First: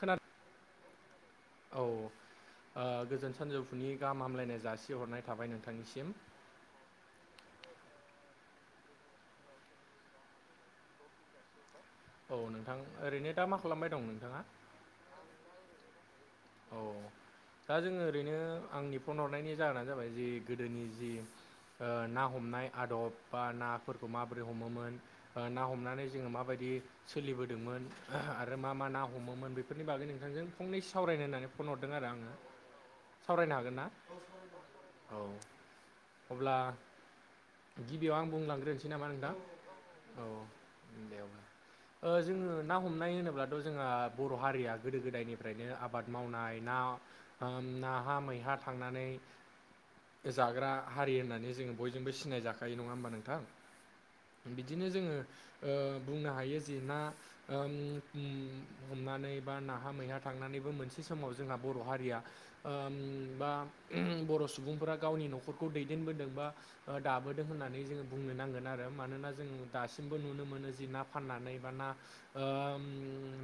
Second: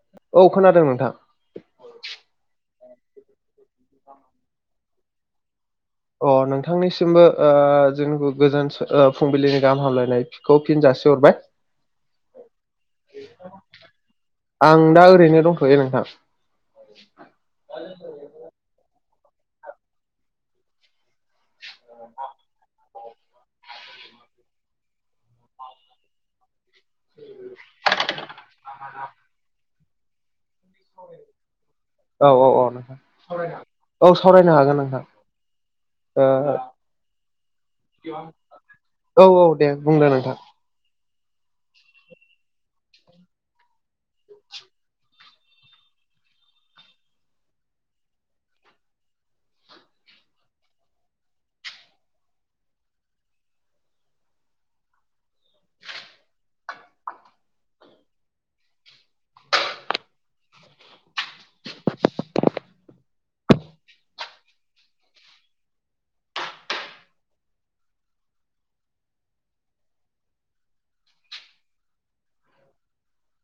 खोनादों। औ खोनादों नोंथां। औ ओ गोजोन सानजौफुनि गाहाम हामलायनाय जासिहरनाय थाबाय नोंथांनिसिम। अ नोंथांनिसिमबो ओ जोंखौ गोजोन ओ फुंबिलिनि गाहाम हामलायनाय खौ फिन जासिहरबाय। औ नोंथां ओरैनो दा मा खालामबाय दं नोंथाङा? आं दा ओरैनो दंथ'यो नोंथां। औ [inaudible] दा जोङो ओरैनो आंनि फन हरनायनि जाहोनानो जाबाय जि गोदोनि जि ओ ना हमनाय आदब बा नाफोरखौ माबोरै हमोमोन आ ना हमनानै जोङो माबायदि सोलिबोदोंमोन आरो मा मा ना हमोमोन बेफोरनि बागै नोंथांजों फंनैसो सावरायनो होननानै फन हरदों आरो औ आङो औ औ नोंथां सावरायनो हागोन ना? औ सावरायनो हागोन नोंथां अब्ला गिबियाव आं बुंलांग्रोनोसै नामा ओ औ नोंथां। औ दे बुंदो नोंथां [unintelligible] ओ जोङो ना हमनाय होनोब्लाथ' जोंहा बर' हारिया गोदो गोदायनिफ्रायनो आब आबाद मावनाय ना नाहा मैहा थांनानै जाग्रा हारि होननानै जोङो बयजोंबो सिनायजाखायो नङा होमबा नोंथां? बिदिनो जोङो ओ बुंनो हायो जि ना ओम उम हमनानै बा नाहा मैहा थांनानैबो मोनो। मोनसे समाव जोंहा बर' हारिया ओम बा बर' सुबुंफोरा गावनि न'खरखौ दैदेनबोदों बा दाबोदों होननानै जोङो बुंनो नांगोन आरो मानोना जों दासिमबो नुनो मोनो जि ना फाननानै बा ना ओम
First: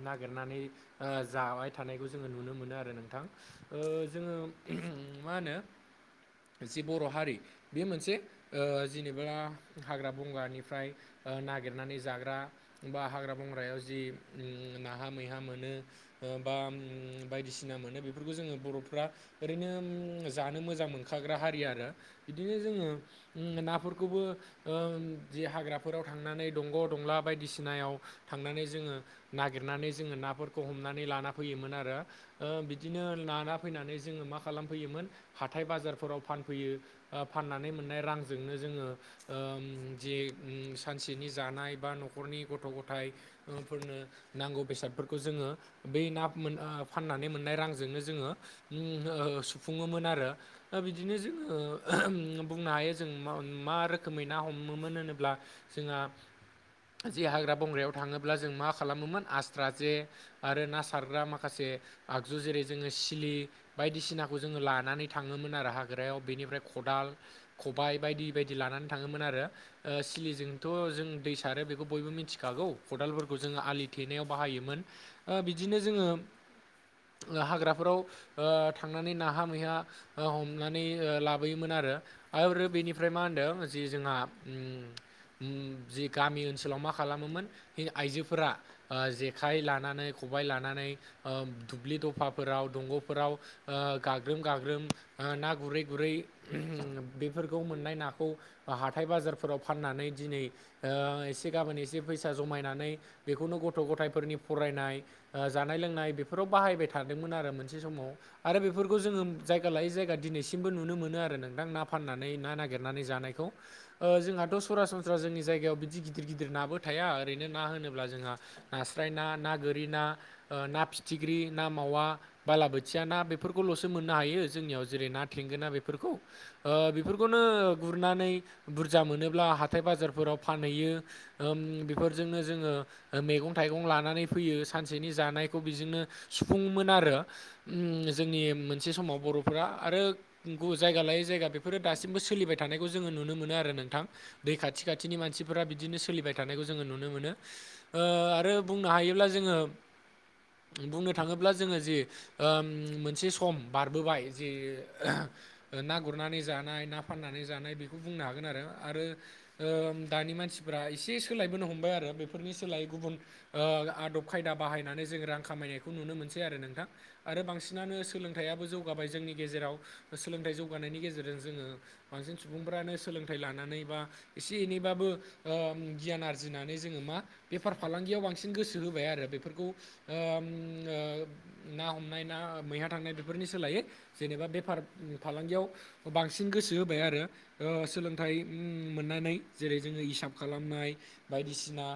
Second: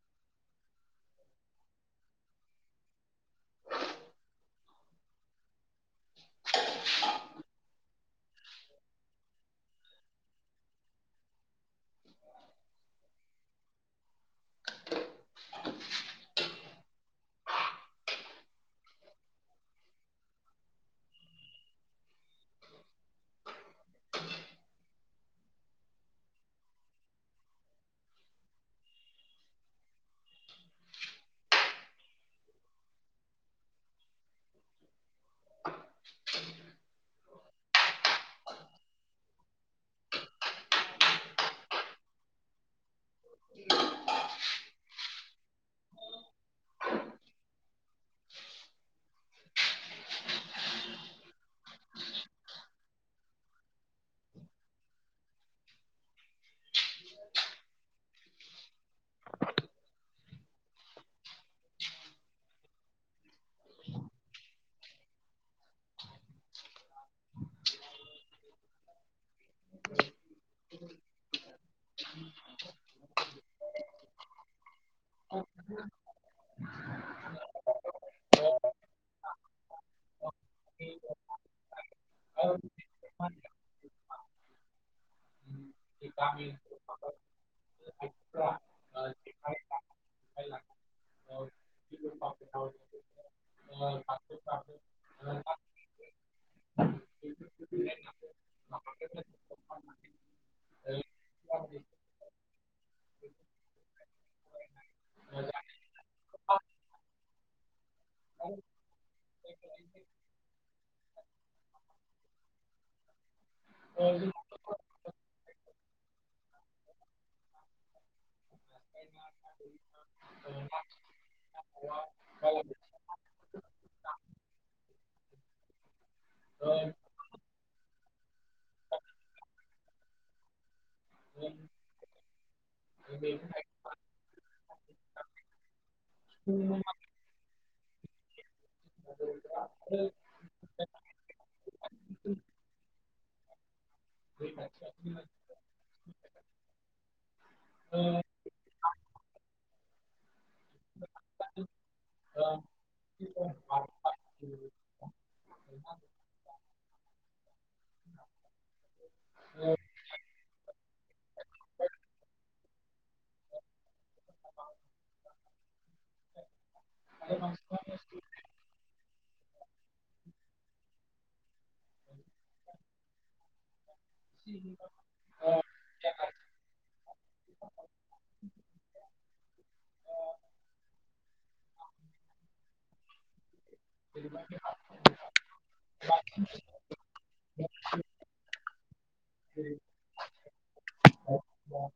नागिरनानै ओ जाबाय थानायखौ जोङो नुनो मोनो आरो नोंथां ओ जोङो मा होनो जि बर' हारि बे मोनसे ओ जेनेबा हाग्रा बंगानिफ्राय ओ नागिरनानै जाग्रा बा हाग्रा बंग्रायाव जि ओम नाहा मैहा मोनो बा ओम बायदिसिना मोनो बेफोरखौ जोङो बर'फ्रा ओरैनो ओम जानो मोजां मोनखाग्रा हारि आरो बिदिनो जोङो नाफोरखौबो ओम जि हाग्राफोराव थांनानै दंग' दंला बायदिसिनायाव थांनानै जोङो नागिरनानै जोङो नाफोरखौ हमनानै लाना फैयोमोन आरो। ओ बिदिनो लाना फैनानै जोङो मा खालामफैयोमोन हाथाय बाजारफोराव फानफैयो ओ फाननानै मोननाय रांजोंनो जोङो ओम जि सानसेनि जानाय बा न'खरनि गथ' गथ ओमफ्राय ओफोरनो नांगौ बेसादफोरखौ जोङो बै नाप मोन ओ फाननानै मोननाय रांजोंनो जोङो ओम ओ ओ सुफुङोमोन आरो। दा बिदिनो जोङो बुंनो हायो जों मा मा रोखोमै ना हमोमोन होनोब्ला जोंहा जे हाग्रा बंग्रायाव थाङोब्ला जों मा खालामोमोन आस्रा जे आरो ना सारग्रा मा खासे आगजु जेरै जोङो सिलि बायदिसिनाखौ जोङो लानानै थाङोमोन आरो हाग्रायाव बेनिफ्राय खदाल खबाइ बायदि बायदि लानानै थाङोमोन आरो ओ सिलिजोंथ' जों दै सारो बेखौ बयबो मिथि खागौ खदालफोरखौ जोङो आलि थेनायाव बाहायोमोन बिदिनो जोङो हाग्राफोराव ओ थांनानै नाहा मैहा ओ हमनानै लाबोयोमोन आरो। आरो बेनिफ्राय मा होनदों जे जोंहा ओम ओम जि गामि ओनसोलाव मा खालामोमोन फिन आइजोफोरा ओ जेखाइ लानानै खबाइ लानानै दुब्लि दफाफोराव दंग'फोराव गाग्रोम गाग्रोम ना गुरै गुरै बेफोरखौ मोननाय नाखौ हाथाय बाजारफोराव फाननानै दिनै एसे गाबोन एसे फैसा जमायनानै बेखौनो गथ' गथायफोरनि फरायनाय जानाय लोंनाय बेफोराव बाहायबाय थादोंमोन आरो मोनसे समाव आरो बेफोरखौ जोङो जायगा लायै जायगा दिनैसिमबो नुनो मोनो आरो नोंथां ना फाननानै ना नागिरनानै जानाय जोंहाथ' सरासनस्रा स्रा जोंनि जायगायाव बिदि गिदिर गिदिर नाबो थाया ओरैनो ना होनोब्ला जोंहा नास्राय ना ना गोरि ना ना फिथिख्रि ना मावा बालाबोथिया ना बेफोरखौल'सो मोननो हायो जोंनियाव जेरै ना थेंगोना बेफोरखौ बेफोरखौनो गुरनानै बुरजा मोनोब्ला हाथाय बाजारफोराव फानहैयो बेफोरजोंनो जोङो मैगं थाइगं लानानै फैयो सानसेनि जानाय बेजोंनो सुफुङोमोन आरो उम जोंनि मोनसे समाव बर'फोरा आरो गु जायगा लायै जायगा बेफोरो दासिमबो सोलिबाय थानायखौ जोङो नुनो मोनो आरो नोंथां दै खाथि खाथिनि मानसिफोरा बिदिनो सोलिबाय थ थानायखौ जोङो नुनो मोनो आरो बुंनो हायोब्ला जोङो बुंनो थाङोब्ला जोङो जे मोनसे सम बारबोबाय जे ना गुरनानै जानाय ना फाननानै जानाय बेखौ बुंनो हागोन आरो आरो दानि मानसिफोरा एसे सोलायबोनो हमबाय आरो बेफोरनि सोलायै गुबुन आदब खायदा बाहायनानै जों रां खामायनायखौ नुनो मोनसै आरो नोंथां आरो बांसिनानो सोलोंथाइयाबो जौगाबाय जोंनि गेजेराव सोलोंथाइ जौगानायनि गेजेरजों जोङो बांसिन सुबुंफोरानो सोलोंथाइ लानानै बा एसे एनैबाबो गियान आरजिनानै जोङो मा बेफार फालांगियाव बांसिन गोसो होबाय आरो बेफोरखौ ओम ओ ना हमनाय ना मैहा थांनाय बेफोरनि सोलायै जेनेबा बेफार फालांगियाव बांसिन गोसो होबाय आरो सोलोंथाइ मोननानै जेरै जोङो हिसाब खालामनाय बायदिसिना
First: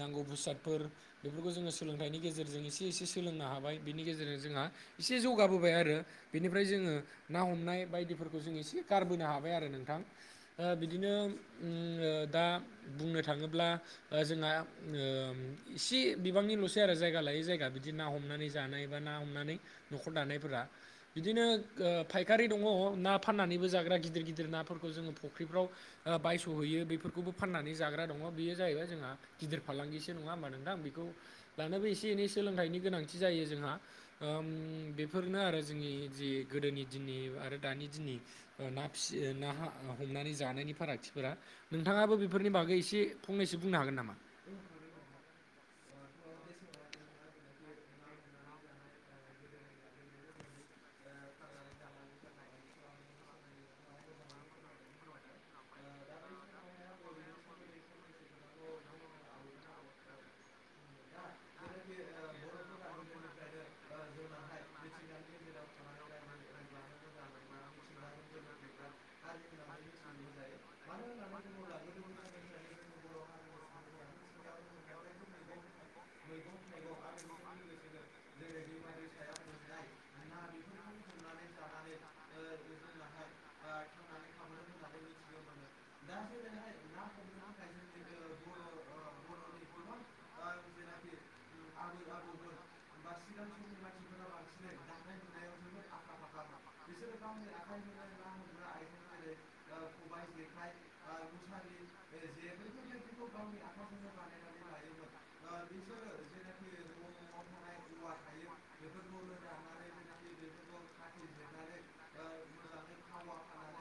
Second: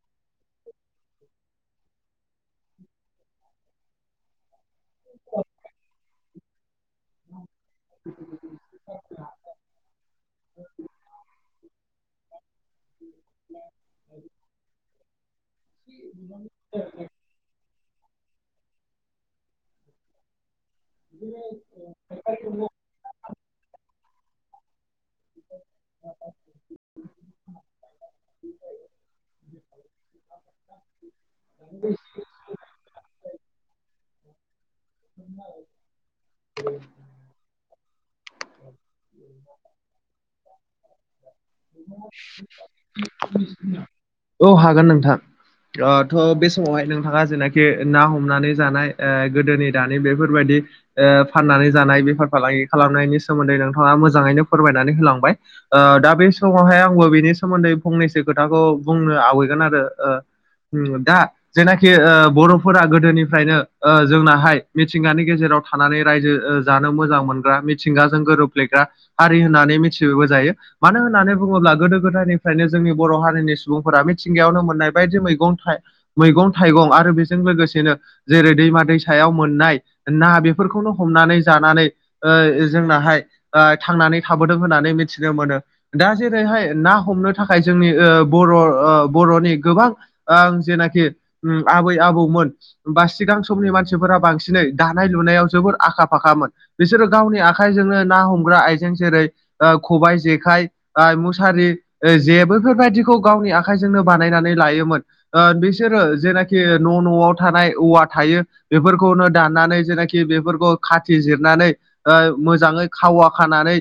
नांगौ भुसादफोर बेफोरखौ जोङो सोलोंथाइनि गेजेरजों एसे एसे सोलोंनो हाबाय बिनि गेजेरजों जोंहा एसे जौगाबोबाय आरो बेनिफ्राय जोङो ना हमनाय बायदिफोरखौ जों एसे गारबोनो हाबाय आरो नोंथां बिदिनो उम दा बुंनो थाङोब्ला जोंहा ओ इसे बिबांनिल'स जायगा लायै जायगा बिदि ना हमनानै जानाय बा ना हमनानै न'खर दानायफोरा बिदिनो फायखारि दङ ना फाननानैबो जाग्रा गिदिर गिदिर नाफोरखौ जोङो फुख्रिफ्राव बायस'हैयो बेफोरखौबो फाननानै जाग्रा दङ बेयो जाहैबाय जोंहा गिदिर फालांगिसो नङा होम्बा नोंथां बेखौ लानोबो एसे एनै सोलोंथाइनि गोनांथि जायो जोंहा बेफोरनो आरो जोंनि जि गोदोनि दिननि आरो दानि दिननि ना फियो ना हमनानै जानायनि फारागथिफोरा नोंथाङाबो बेफोरनि बागै एसे फंनैसो बुंनो हागोन नामा औ हागोन नोंथां। थ' बे समावहाय नोंथाङा जेनाखि ना हमनानै जानाय गोदोनि दानि बेफोरबायदि फाननानै जानाय बेफार फालांगि खालामनायनि सोमोन्दै नोंथाङा मोजाङैनो फोरमायनानै होलांबाय ओ‌ दा बे समावहाय आंबो बिनि सोमोन्दै फंनैसो खोथाखौ बुंनो आवगगोन आरो दा जेनाखि बर'फोरा गोदोनिफ्रायनो ओ जोंनाहाय मिथिंगानि गेजेराव थानानै ओ रायजो जानो मोजां मोनग्रा मिथिंगाजों गोरोब्लेग्रा हारि होननानै मिथिबो जायो मानो होननानै बुङोब्ला गोदो गोदायनिफ्रायनो जोंनि बर' हारिनि सुबुंफोरा मिथिंगायावनो मोननाय बायदि मैगं थाइ मैगं थाइगं आरो बेजों लोगोसेनो जेरै दैमा दैसायाव मोननाय ना बेफोरखौनो हमनानै जानानै जोंनाहाय। थांनानै थाबोदों होननानै मिथिनो मोनो दा जेरैहाय ना हमनो थाखाय जोंनि ओ बर' ओ बर'नि गोबांं आं जेनाखि आबै आबौमोन बा सिगां समनि मानसिफोरा बांसिनै दानाय लुनायाव जोबोर आखा फाखामोन बिसोरो गावनि आखाइजोंनो ना हमग्रा आइजें जेरै ओ खबाय जेखाय मुसारि ओ जे बैफोरबायदि खौ गावनि आखाइजोंनो बानायनानै लायोमोन। ओ बिसोरो जेनाखि न' न'आव थानाय औवा थायो। बेफोरखौनो दाननानै जेनाखि बेफोरखौ खाथि जिरनानै ओ मोजाङै खावा खानानै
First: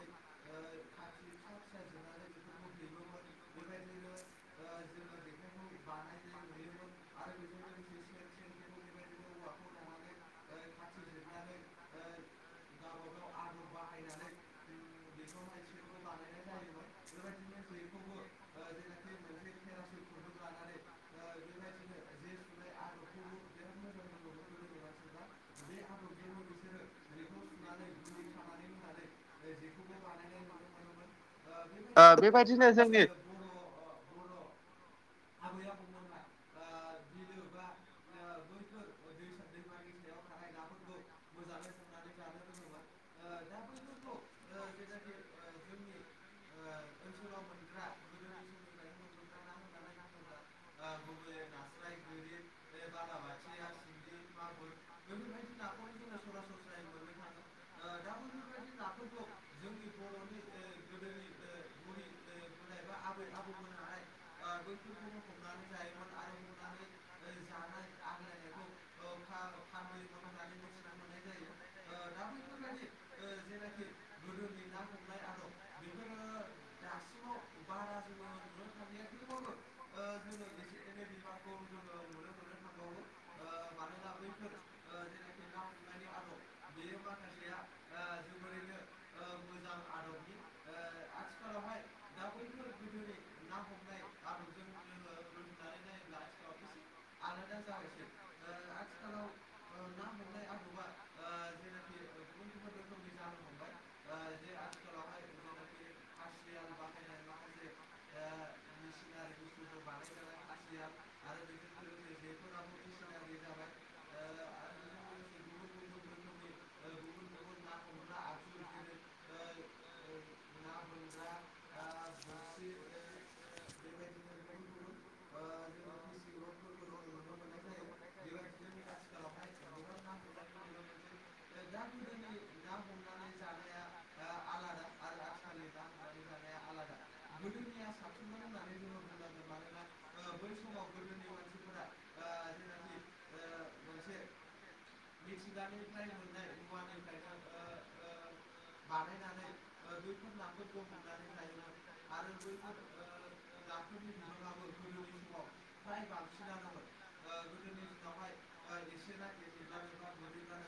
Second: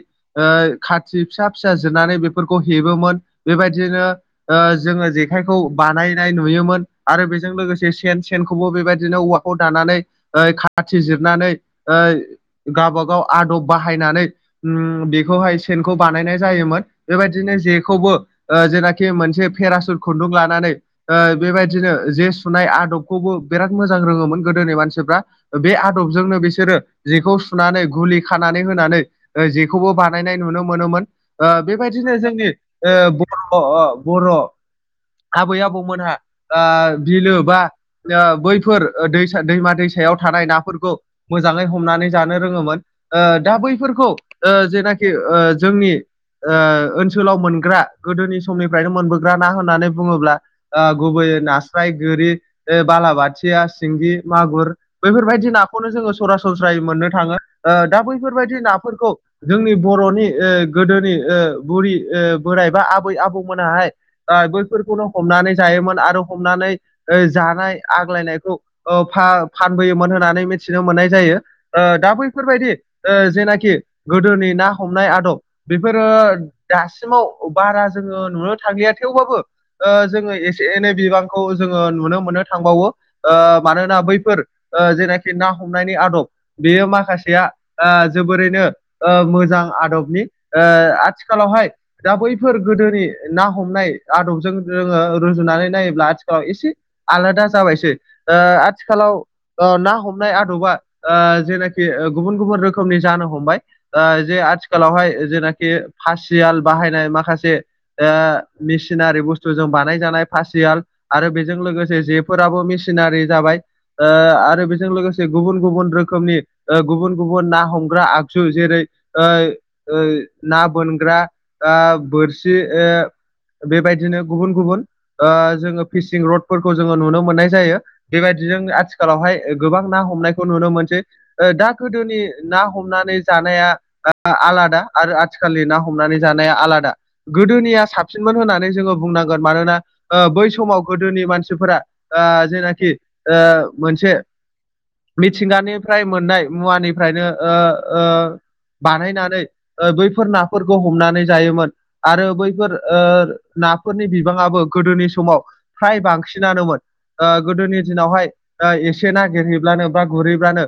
खाथि फिसा फिसा जिरनानै बेफोरखौ हेबोमोन बेबायदिनो जोङो जेखाइखौ बानायनाय नुयोमोन आरो बेजों लोगोसे सेन सेनखौबो बेबायदिनो खौ दानानै ओ खाथि जिरनानै गाबा गाव आदब बाहायनानै उम बेखौहाय सेनखौ बानायनाय जायोमोन बेबायदिनो जेखौबो ओ जेनाखि खि मोनसे पेरासुट खुन्दुं लानानै बेबायदिनो जे सुनाय आदबखौबो बिराद मोजां रोङोमोन गोदोनि मानसिफ्रा बे आदबजोंनो बिसोरो जेखौ सुनानै गुलि खानानै होनानै ओ जेखौबो बानायनाय नुनो मोनोमोन ओ ओ बेबायदिनो जोंनि बेबायदिनो ओ जोंनि बर' ओ बर' आबै आबौमोनहा ओ बिलो बा ओ बैफोर ओ दै दैमा दैसायाव थानाय नाफोरखौ मोजाङै हमनानै जानो रोङोमोन। दा बैफोरखौ जेनाखि ओ जोंनि ओनसोलाव मोनग्रा गोदोनि समनिफ्रायनो मोनबोग्रा ना होननानै बुङोब्ला ओ गुबैयै नास्राय गोरि ओ बालाबाथिया सिंगि मागुर बैफोरबायदि नाखौनो जोङो सरासनस्रायै मोननो थाङो ओ दा बैफोरबायदि नाफोरखौ जोंनि बर'नि ओ गोदोनि ओ बुरि बोराइ बा आबै आबौ [unintelligible] ओ बैफोरखौनो हमनानै जायोमोन आरो हमनानै ओ जानाय आग्लायनायखौ ओ फा-फानबोयोमोन होननानै मिथिनो मोननाय जायो। ओ दा बैफोरबायदि ओ जेनाखि गोदोनि ना हमनाय आदब बेफोरो दासिमाव बारा जोङो नुनो थांलिया थेवबाबो जोङो एसे एनै बिबांखौ जोङो नुनो मोननो थांबावो। ओ मानोना बैफोर ओ‌ जेनाखि ना हमनायनि आदब। बेयो माखासेया जोबोरैनो ओ‌ मोजां आदबनि ओ आथिखालावहाय दा बैफोर गोदोनि ना हमनाय आदबजों जोङो रुजुनानै नायोब्ला आथिखालाव एसे आलादा जाबायसै ओ आथिखालाव ना हमनाय आदबा ओ जेनाखि गुबुन गुबुन रोखोमनि जानो हमबाय। ओ जे आथिखालावहाय जेनाखि फासियाल बाहायनाय माखासे ओ मेसिनारि बुस्थु जों बानायजानाय पासियाल आरो बेजों लोगोसे जेफोराबो मेसिनारि जाबाय। ओ आरो बेजों लोगोसे गुबुन गुबुन रोखोमनि ओ गुबुन गुबुन ना हमग्रा आगजु जेरै ओ ना बोनग्रा ओ बोरसि ओ बेबायदिनो गुबुन गुबुन ओ जोङो फिसिं रडफोरखौ जोङो नुनो मोननाय जायो। बेबायदिनो आथिखालावहाय गोबां ना हमनायखौ नुनो मोनसै दा गोदोनि ना हमनानै जानाया आलादा आरो आथिखालनि ना हमनानै जानाया आलादा। गोदोनिया साबसिनमोन होननानै जोङो बुंनांगोन मानोना ओ बै समाव गोदोनि मानसिफोरा ओ जेनाखि ओ मोनसे मिथिंगानिफ्राय मोननाय मुवानिफ्रायनो ओ ओ बानायनानै ओ‌ बैफोर नाफोरखौ हमनानै जायोमोन आरो बैफोर ओ नाफोरनि बिबाङाबो गोदोनि समाव फ्राय बांसिनानोमोन गोदोनि दिनावहाय एसे नागिरहैब्लानो बा गुरहैब्लानो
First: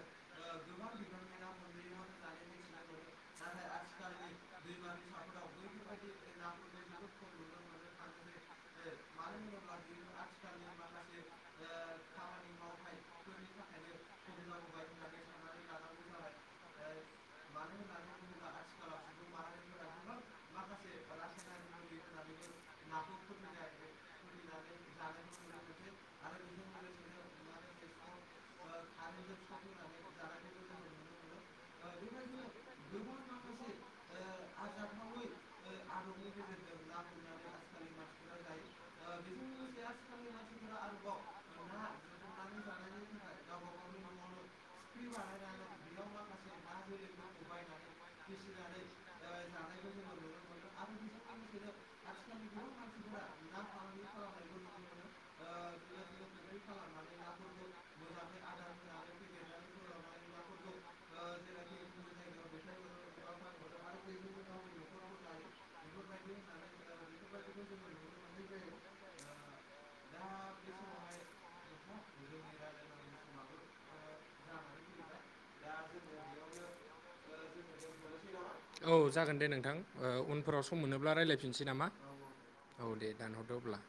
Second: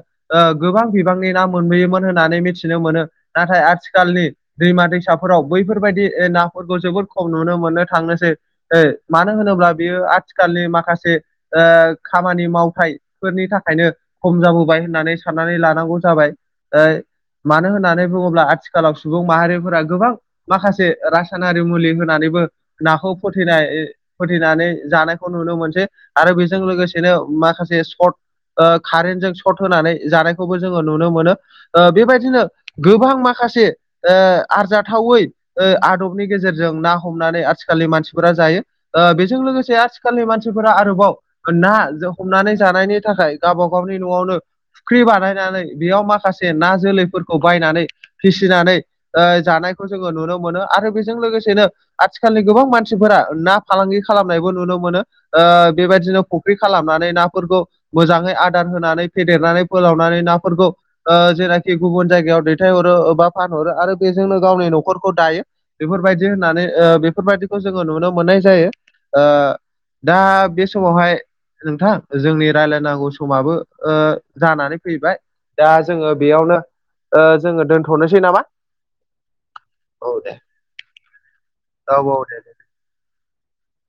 गोबां बिबांनि ना मोनबोयोमोन होननानै मिथिनो मोनो नाथाय आथिखालनि दैमा दैसाफोराव बैफोरबायदि नाफोरखौ जोबोद खम नुनो मोननो थांनोसै। ओ मानो होनोब्ला बेयो आथिखालनि माखासे ओ खामानि मावथफोरनि थाखायनो खम जाबोबाय होननानै साननानै लानांगौ जाबाय ओ मानो होननानै बुङोब्ला आथिखालाव सुबुं माहारिफोरा गोबां माखासे रासायनारि मुलि होनानैबो नाखौ फोथैनाय फोथैनानै जानायखौ नुनो मोनसै आरो बेजों लोगोसेनो माखासे सर्ट ओ कारेन्ट जों सर्ट होनानै जानायखौबो जोङो नुनो मोनो ओ‌ बेबायदिनो गोबां माखासे ओ आरजाथावै आदबनि गेजेरजों ना हमनानै आथिखालनि मानसिफोरा जायो। ओ‌ बेजों लोगोसे आथिखालनि मानसिफोरा आरोबाव होनना हमनानै जानायनि थाखाय गावबा गावनि नआवनो फुख्रि बानायनानै बेयाव माखासे ना जोलैफोरखौ बायनानै फिसिनानै ओ जानायखौ जोङो नुनो मोनो मोनो आरो बेजों लोगोसेनो आथिखालनि गोबां मानसिफोरा ना फालांगि खालामनायबो नुनो मोनो। ओ बेबायदिनो फुख्रि खालामनानै नाफोरखौ मोजाङै आदार होनानै फेदेरनानै फोलावनानै नाफोरखौ ओ जेनाखि गुबुन जायगायाव दैथायहरो बा फानहरो आरो बेजोंनो गावनि नखरखौ खौ दायो बेफोरबायदि होननानै ओ बेफोरबायदिखौ जोङो नुनो मोननाय जायो ओ दा बे समावहाय नोंथां जोंनि राय्लायनांगौ समाबो ओजानानै फैबाय दा जोङो बेयावनो जोङो दोनथनोसै नामा औ जागोन दे नोंथां ओ औ दे उनफोराव सम मोनोब्ला रायज्लायफिनसै नामा? औ औ दे औ दे दानहरदो अब्ला।